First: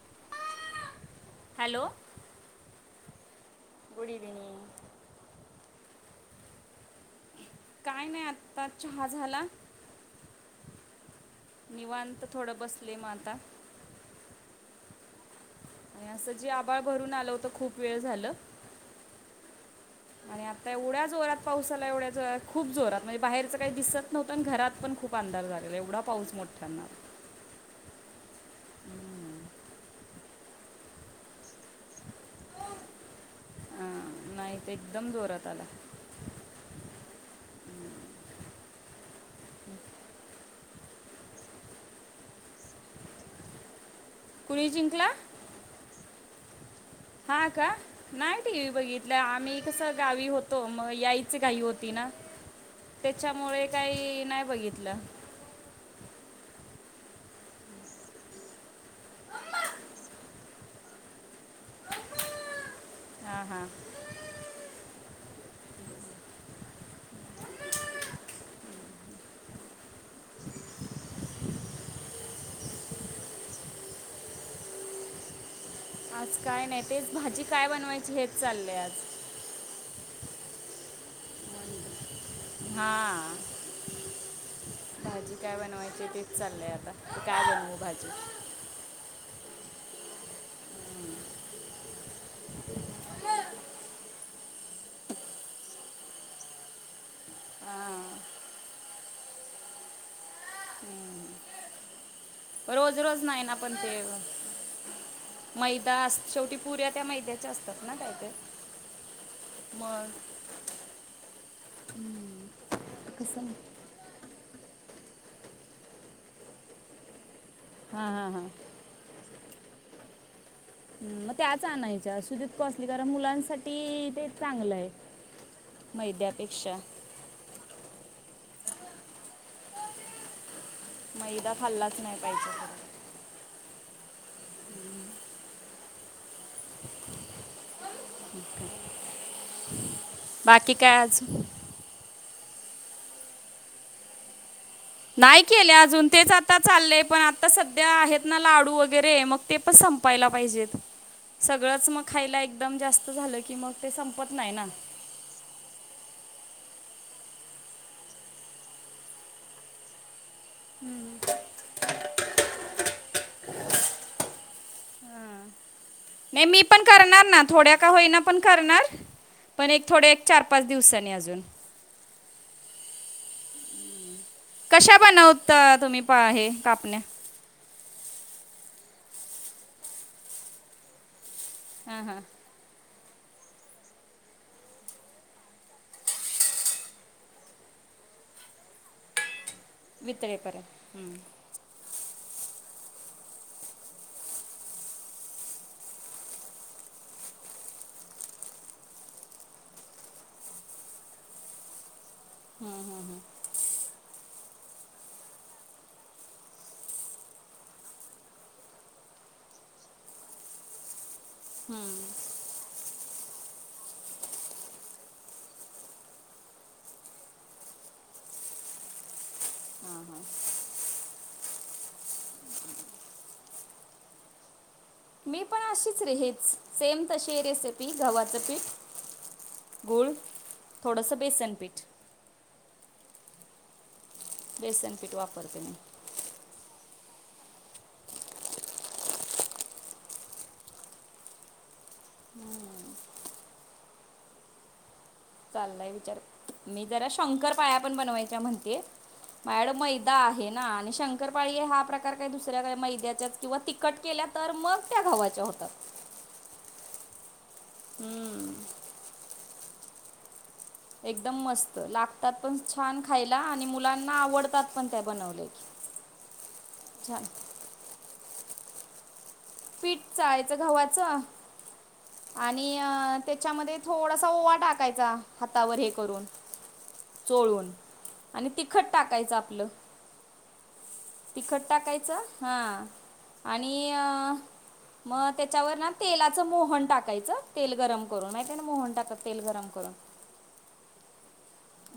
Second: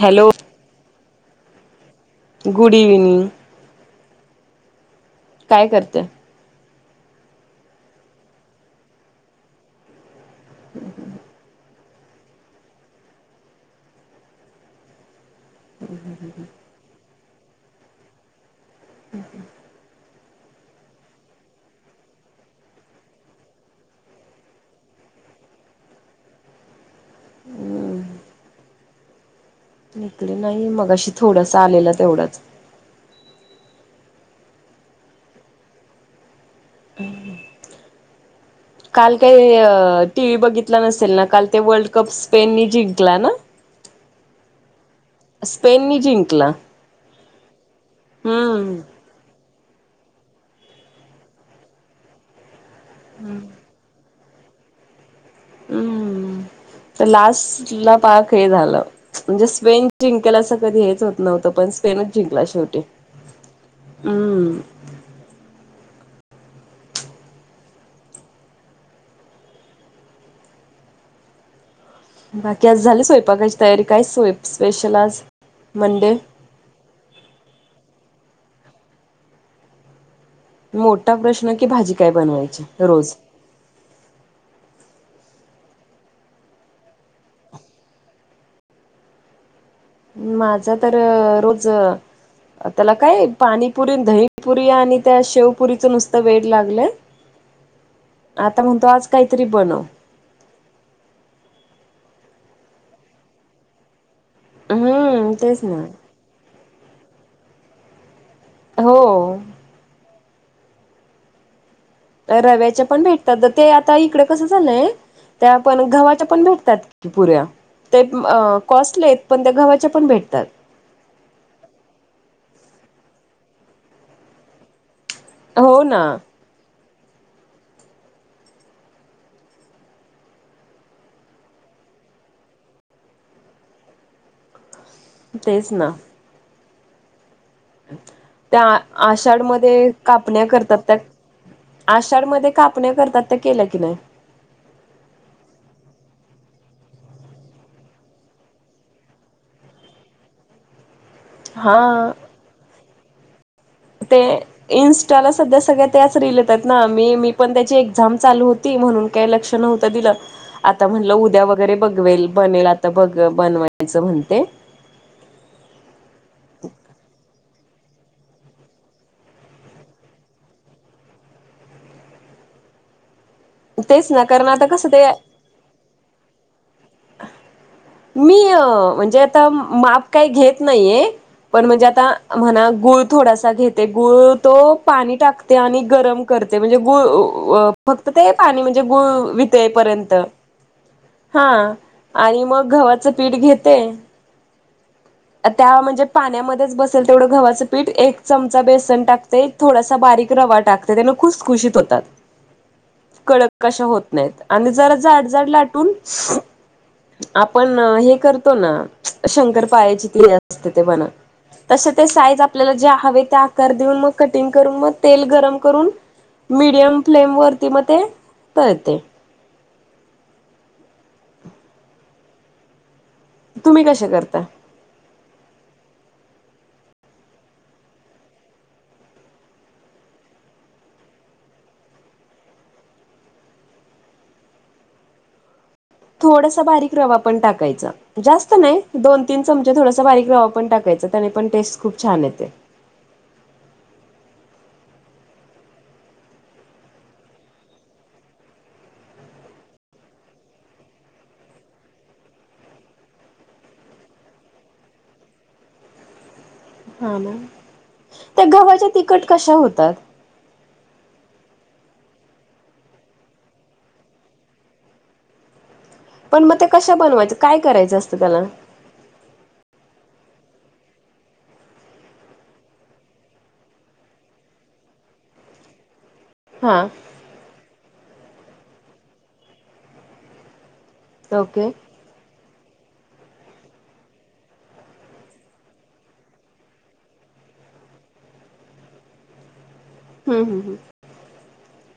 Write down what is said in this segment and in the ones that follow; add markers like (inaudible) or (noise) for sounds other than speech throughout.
Hello! (unintelligible) Hello! Good evening! Good evening! काय करते? काय नाही आता चहा झाला. (inaudible) निवांत थोडं बसले मग आता. आणि असं जे आबाळ भरून आलं होतं खूप वेळ झालं. हम् हम्. आणि आता एवढ्या जोरात पाऊस झाला एवढ्या जोरात खूप जोरात म्हणजे बाहेरचं काही दिसत नव्हतं घरात पण खूप अंधार झालेला एवढा पाऊस मोठ्यांना. हम्म. इकड नाही मगाशी थोडास आलेला तेवढच. अ नाही इथे एकदम जोरात आलाय. काल काही टी व्ही बघितला नसेल ना काल ते वर्ल्ड कप स्पेननी जिंकला ना? कुणी जिंकला? स्पेननी जिंकला. हा का? नाय टी वी हम्म बघि म्ह आम्ही कस गावी होतो मग याईच घाई होती ना त्याच्यामुळे काही नाही बघितलं. हम्म, तर लास्टला पाक हे झालं. म्हणजे स्पेन जिंकला असं कधी हेच होत नव्हतं पण स्पेनच जिंकला शेवटी. हां हां हम्म. बाकी आज झालं सोयपाकाची तयारी काय सोप स्पेशल आज मंडे? आज काय नाही तेच भाजी काय बनवायची हेच चाललंय आज. (inaudible) मोठा प्रश्न की भाजी काय बनवायची रोज. हां भाजी काय बनवायची तेच चाललंय आता, काय बनवू भाजी. माझा तर रोज त्याला काय पाणीपुरी, दहीपुरी आणि त्या शेवपुरीचं नुस त वेड लागलय आं आता म्हणतो आज काहीतरी बनव. हम्म रोज रोज नाय ना पण तेव. हम्म तेच ना मैदास शेवटी पुऱ्या त्या मैद्याच्या असतात ना काय ते. हो. मग हम्म, रव्याचे पण कसं भेटतात नाही? ते आ ता इकडे कसं झालंय त्या पण गव्हाच्या पण भेटतात पुऱ्या ते हां हां हां कॉस्टले आहेत पण ते गव्हाच्या पण भेटतात. म त्याच आणायच्या असं देत कॉस्टली कारण मुलांसाठी ते चांगलं आहे हो ना. मैद्यापेक्षा मैदा खाल्लाच नाय पाहिजे खरं. तेच ना. त्या खरं. आषाढमध्ये कापण्या बाकी करतात काय त्या आज आषाढ मध्ये कापण्या करतात ते केल्या की नाय? नाही केल्या अजून तेच आता चाललेय पण आता सध्या आहेत ना लाडू वगैरे मग ते पण सं पायला पाहिजेत. (inaudible) सगळंच मग हा खायला एकदम जास्त झालं की मग ते संपत नाही ना इंस् त्याला सध्या सगळ्या त्याच रिल येत्यात ना मी मी पण त्याची एक्झाम चालू होती म्हणून काय लक्ष नव्हतं दिलं आता म्हणलं उद्या वगैरे बघवेल बनवेल आता बघ बनवायचं म्हणते. (inaudible) नाई मी पण करणार ना थोड्या का होईना पण करणार. पण एक थोडं एक चार पाच दिवसानी अजून. तेच ना कारण आता कसं कशा ते बनवता तुम्ही पा हे कापण्या मी अ म्हणजे आता माप काही घेत नाहीये पण म्हणजे हां आता हां म्हणा गुळ थोडासा घेते गूळ तो पाणी टाकते आणि गरम करते म्हणजे गूळअ व फक्त ते पाणी म्हणजे गुळ वितळे पर्यंत वितळेपर्यंत हम्म. हां आणि मग गव्हाचं पीठ घेते त्या म्हणजे पाण्यामध्येच बसेल तेवढं गव्हाचं पीठ एक चमचा बेसन टाकते थोडासा बारीक रवा टाकते त्यामुळं खुस खुशीत होतात. हां हां हां. कडक कशा होत नाहीत आणि जरा जाड जाड लाटून आपण हे करतो ना शंकर पाळ्याची ती असते ते बना तसे ते साईज आपल्याला ज्या हवे ते आकार देऊन मग कटिंग करून मग तेल गरम करून मीडियम फ्लेम वरती म ते तळते. हां हां. तुम्ही कशे करता? मी पण अशीच रे हेच सेम तशी रेसिपी गव्हाचं पीठ गुळ थोडसा बेसनपीठ बेसनपीठ वापरते मी. थोडासा बारीक रवा पण टाकायचा जास्त नाय दोन तीन चमचे थोडासा बारीक रवा पण टाकायचा त्याने पण टेस्ट खूप छान येते. चाललाय विचार मी जरा शंकरपाळ्या पण बनवायच्या म्हणते. माझ्याकडं मैदा आहे ना आणि शंकरपाळी हा प्रकार काय दुसऱ्या काय मैद्याच्याच... किंवा तिखट केल्या तर मग त्या गव्हाच्या होतात. हां ना त्या हम्म गव्हाच्या तिखट कशा होतात? एकदम मस्त, लागतात पण छान खायला आणि मुलांना आवडतात पण त्या बनवलेल्या पण मग ते कश्या बनवायचे? काय करायचं असतं त्याला? पीठ चाळायचं गव्हाचं आणि त्याच्यामध्ये थोडासा ओवा टाकायचा. हातावर हे करून हा चोळून आणि तिखट टाकायचं आपलं. तिखट ओके टाकायचं हां आणि अं... मं त्याच्यावर ना तेलाचं मोहन टाकायचं तेल गरम करून, माहितेय आहे ना मोहन टाकतात तेल गरम करून? हं हं हं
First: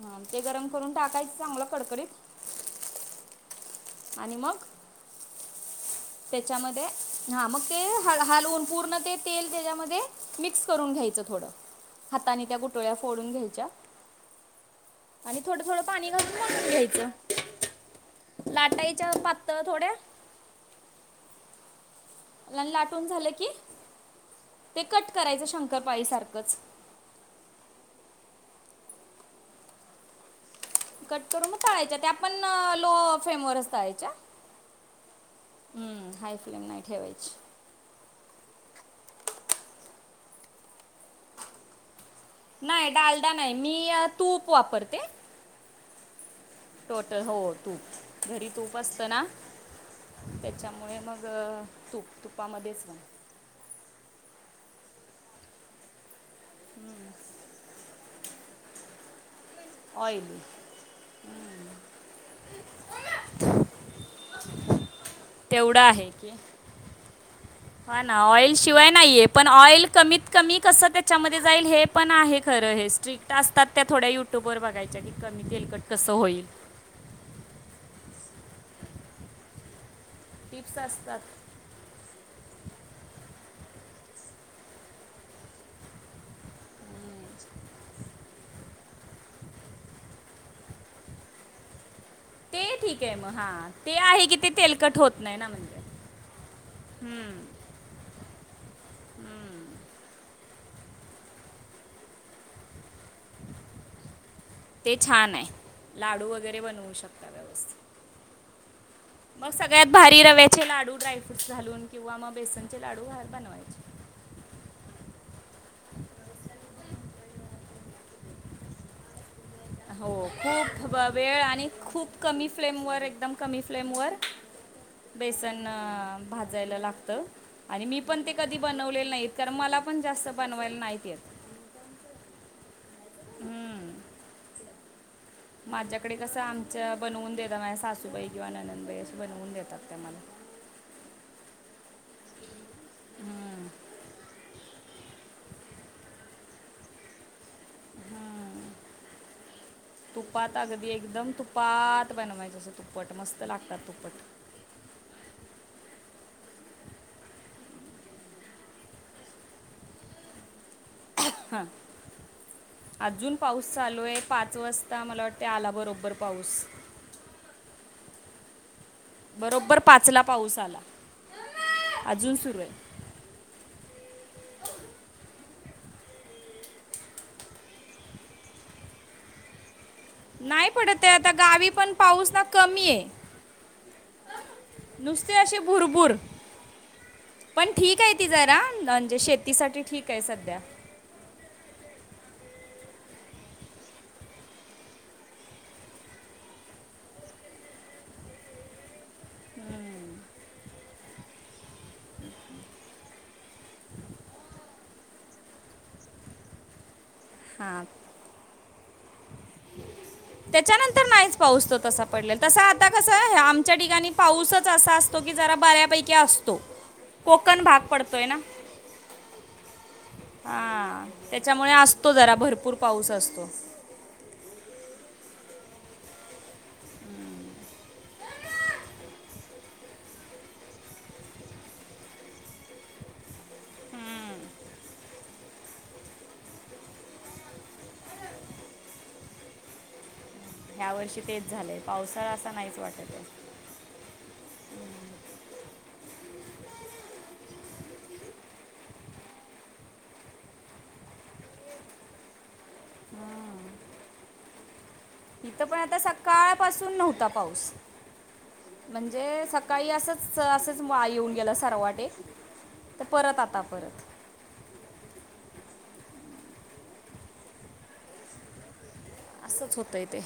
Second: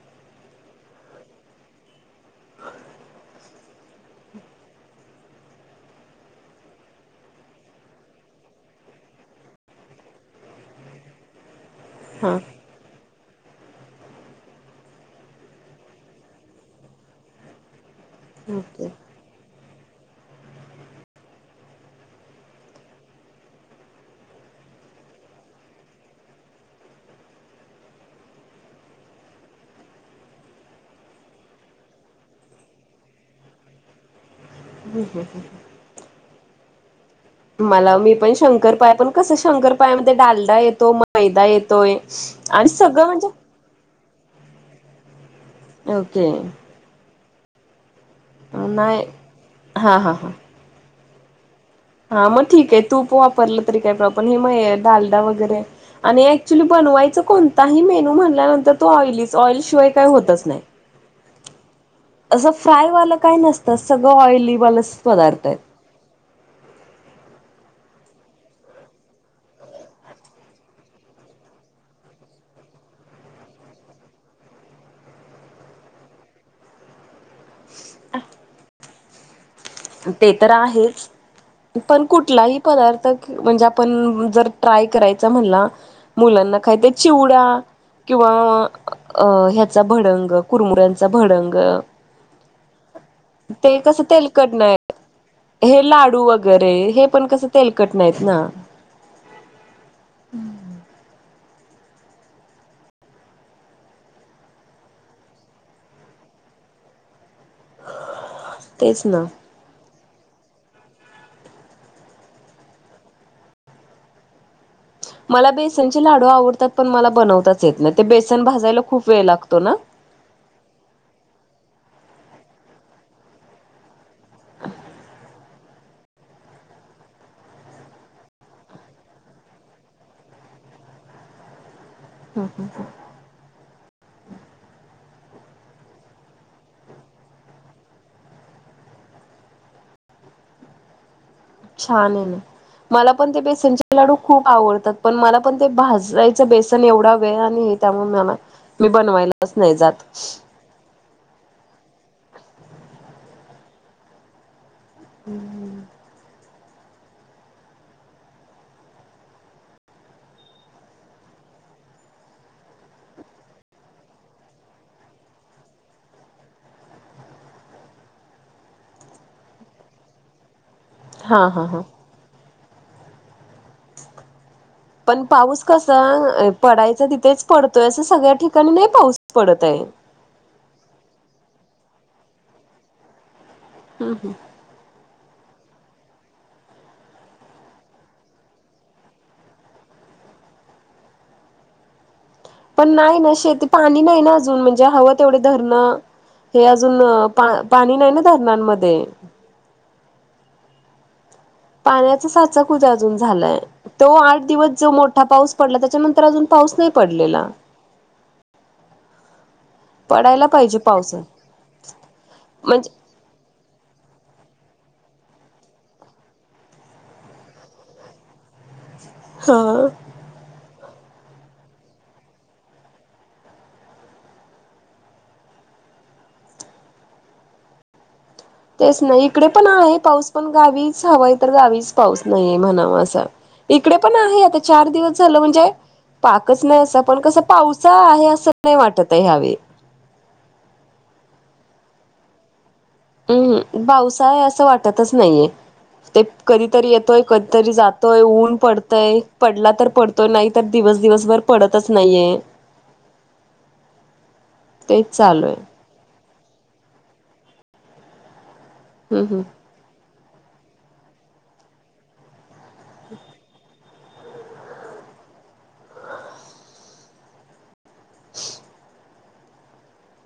हा ते गरम करून टाकायचं चांगलं कडकडीत आणि मग त्याच्यामध्ये हा मग ते हल हलवून पूर्ण ते तेल त्याच्यामध्ये मिक्स करून घ्यायचं. थोड हा हातानी त्या गुठळ्या फोडून घ्यायच्या. आणि थोडं थोडं पाणी घालुन, मळुन घ्यायचं ओके. लाटायच्या पातळ थोड्या लाटून झालं की, ते कट करायचं शंकरपाळीसारखंच कट करून तळायच्या त्या पण लो फेम वरच तळायच्या हं हं हं हं हाय फ्लेम नाही ठेवायची. मला मी पण शंकरपाळ्या पण कसं शंकरपाळ्यामध्ये डालडा येतो. मैदा येतोय आणि नाही सगळं म्हणजे डालडा नाही मी यात तूप वापरते. ओके (inaudible) हो तूप घरी तूप नाही असतं ना हा हा हा. त्याच्यामुळे मग तूप हा मग ठीक आहे तुपामध्येच तूप वापरलं तरी काय प्रॉब्लेम आपण हे मग डालडा वगैरे आणि एक ॲक्चुली बनवायच कोणताही मेनू म्हणल्यानंतर तो ऑइलीच ऑइलशिवाय काही ऑइली होतच नाही. असं फ्राय वालं काही नसतच. सगळं ऑइली वालच पदार्थ आहेत पुढ आहे की, हा ना ऑइल शिवाय नाहीये पण ऑइल कमीत कमी कसं त्याच्यामध्ये जाईल हे पण आहे खरं हेच ट्रीक्ट असतात. त्या थोड्या युट्यूबवर बघायच्या की कमी तेलकट कसं होईल. (inaudible) ते तर टिप्स आहेच. असतात पण कुठलाही पदार्थ म्हणजे आपण जर ट्राय करायचा म्हणला. मुलांना काय ते चिवडा किंवा अ ह्याचा भडंग, कुरमुुऱ्यांचा भडंग. ते ठीक आहे मग हा ते कसं आहे कि ते तेलकट तेलकट होत नाही ना म्हणजे हे लाडू वगैरे हे पण हम्म, कसं तेलकट नाहीत ना ते छान आहे लाडू वगैरे बनवू शकतात. तेच ना. मग सगळ्यात भारी रव्याचे लाडू ड्रायफ्रूट्स घालून किंवा मग बेसनचे लाडू बनवायचे. मला बेसनचे लाडू आवडतात. पण मला बनवताच येत नाही. ते बेसन भाजायला खूप वेळ लागतो ना? हो खूप वेळ आणि खूप कमी फ्लेमवर एकदम कमी फ्लेमवर- ह (unintelligible) बेसन भाजायला लागतय. आणि मी पण ते कधी बनवलेले नाहीत. कारण मला पण जास्त बनवायला नाहीत येत. हं. हं. हं. हम्म. माझ्याकडे कसं आमच्या बनवून देतात. माझ्या सासूबाई किंवा ननंदबाई असे बनवून देतात त्या मला. छान ए ना. मला पण ते हम्म, बेसनचे लाडू खूप आवडतात. पण मला पण ते भाजायचं बेसन एवढा वेळ आणि- त्यामुळे ना हम्म. मी बनवायलाच नाही जात. तुपात अगदी एकदम तुपात बनवायचं. असं तुप्पट मस्त लागतात तुप्पट. हं. स अजून पाऊस चालू ए. पाच वाजता मला वाटते आला बरोबर पाऊस. ह बरोबर पाचला पाऊस आला. हो. हो. हो. अजून सुरू ए. पण पाऊस कसा पडायचा तिथेच पडतोय. असं सगळ्या ठिकाणी नाही पाऊस पडत ए. नाही पडत ए. आता गावी पण पाऊस ना कमी आहे. हम्म हम्म. नुसती अशी भुरभूर. पण ठीक आहे ती जरा. म्हणजे शेतीसाठी ठीक आहे सध्या. पण नाही ना शेती. पाणी नाही ना अजून. म्हणजे हवं तेवढे धरणं- हो अजून पाणी नाही ना धरणांमध्ये. हं. पाण्याचा साचा कुठ अजून झालाय? तो आठ दिवस जो मोठा पाऊस पडला. त्याच्यानंतर अजून पाऊस नाही पडलेला. हा. पडायला पाहिजे त्याच्यानंतर पाऊस नाहीच पाऊस तो तसा पडलेला. तसा आता म्हणजे कस- हो हो. आमच्या ठिकाणी पाऊसच असा असतो की जरा बऱ्यापैकी असतो. कोकण भाग पडतोय ना? हां. हां. त्याच्यामुळे असतो जरा, भरपूर पाऊस असतो. हम्म. तेच ना. इकडे पण आहे पाऊस. पण गावीच हवा आहे तर गावीच पाऊस नाहीये म्हणावा असा. इकडे पण आहे. आता चार दिवस झालं म्हणजे- पाकच नाही असा. पण कस पावसाळा आहे असं नाही वाटत आहे ह्यावे- या वर्षी तेच झालंय पावसाळा असा नाहीच वाटत ए. हम्म. पावसाळा ए असं वाटतच नाहीये. ते कधीतरी येतोय. कधीतरी जातोय. ऊन पडतय पडला तर पडतो. तो नाही तर दिवस दिवसभर पडतच नाहीये. तेच चालू आहे. इथं पण आता सकाळपासून नव्हता पाऊस. हम्म म्हणजे सका- -काळी असंच असंच (unintelligible) येऊन गेला. सर्वटे तर परत आता परत. (inaudible) असंच होतंय ते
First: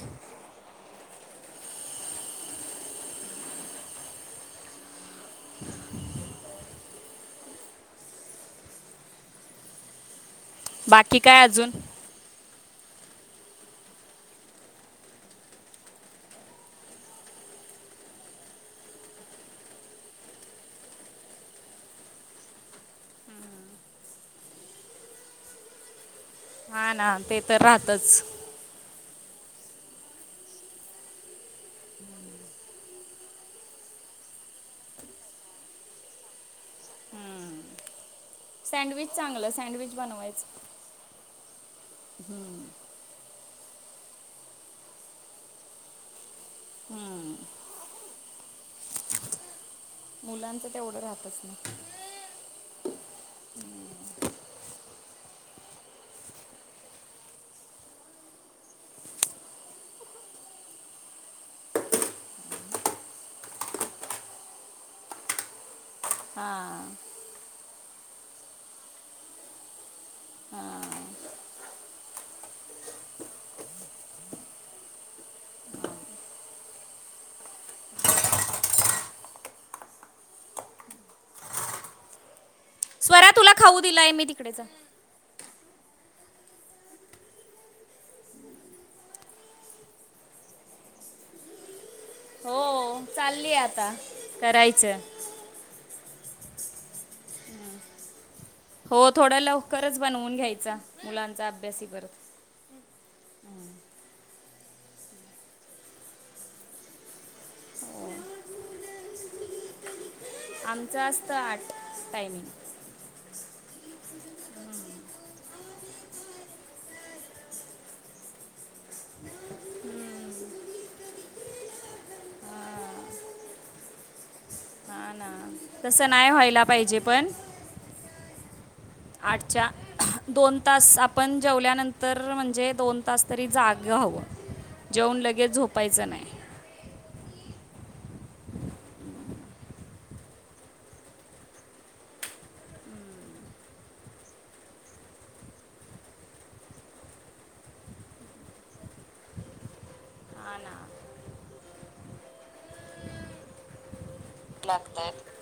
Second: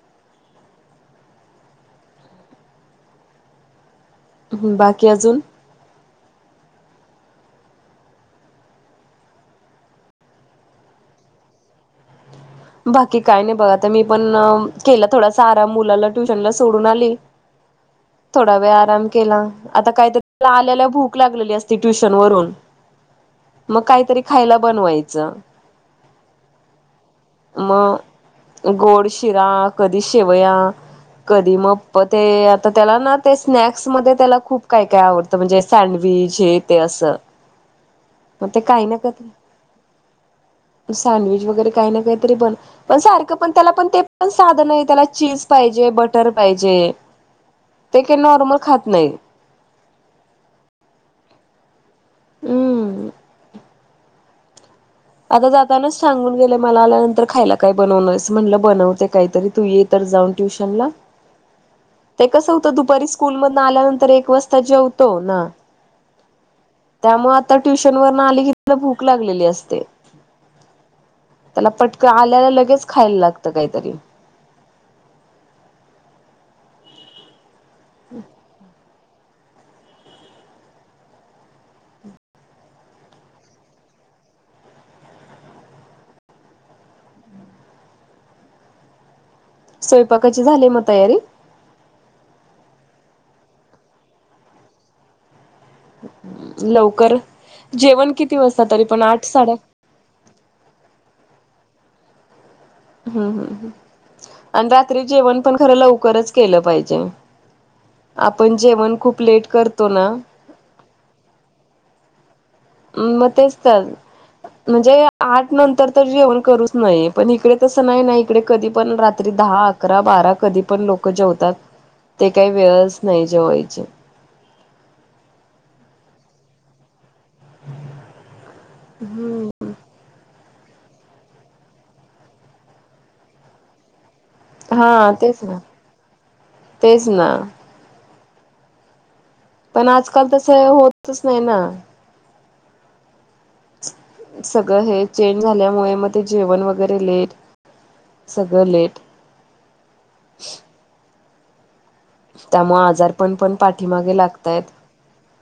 बाकी अजून (inaudible) बाकी काय अजून बाकी काय नाही बघा आता मी पण केला थोडासा आराम मुलाला ट्युशनला सोडून आली. थोडा वेळ आराम केला आता काहीतरी आल्याला भूक लागलेली असती ट्युशन वरून. मग काहीतरी खायला बनवायचं. हा ना ते तर राहतंच. मग गोड शिरा कधी शेवया कधी मग ते आता त्याला ना ते स्नॅक्स मध्ये त्याला खूप काय काय आवडत. म्हणजे सँडविच हे ते असं मग ते काही ना सँडविच काही चांगलं सँडविच बनवायचं. सँडविच वगैरे काही ना काहीतरी बन पण सारखं पण त्याला पण ते पण साध नाही त्याला चीज पाहिजे, बटर पाहिजे हं. ते काही नॉर्मल खात नाही. मुलांचं तेवढं राहतंच ना. हमं, आता जातानाच सांगून गेले मला आल्या नंतर खायला काय बनवणार आहेस म्हणलं बनवते काहीतरी तू ये. तर जाऊन ट्युशन ला. ते कसं होतं दुपारी स्कूल मधनं आल्यानंतर एक वाजता जेवतो ना, हा. त्यामुळे आता ट्युशन वर न आली की तिला भूक लागलेली असते. हां त्याला पटकं आल्याला लगेच खायला लागतं काहीतरी. हम्, स्वरा तुला खाऊ दिलाय मी तिकडे जा. स्वयंपाकाची झाली मग तयारी. हो चालली आता करायचं. लवकर जेवण किती वाजता तरी पण हो आठ थोडं साडे लवकरच बनवून घ्यायचा मुलांचा अभ्यासी करत. हम्म हम्, आणि रात्री जेवण पण खरं लवकरच केलं पाहिजे. आपण जेवण खूप लेट करतो ना, आमचं असतं आठ टायमिंग. मग तेच तर म्हणजे आठ नंतर तर जेवण करूच नये पण इकडे तस नाही ना, इकडे कधी पण रात्री रात्री दहा, अकरा, बारा कधी पण लोक जेवतात ते काही वेळच नाही जेवायचे. हा ना, तसं नाही व्हायला पाहिजे पण आठच्या दोन तास आपण जेवल्यानंतर म्हणजे दोन तास तरी जागा हवं. हा जेवूण तेच लगेच ना झोपायचं नाही. तेच ना, पण आजकाल तसं होतच नाही ना, सगळं हे चेंज झाल्यामुळे मग ते जेवण वगैरे लेट सगळं लेट आ ना, त्यामुळे आजारपण पण पाठीमागे लागताय. तर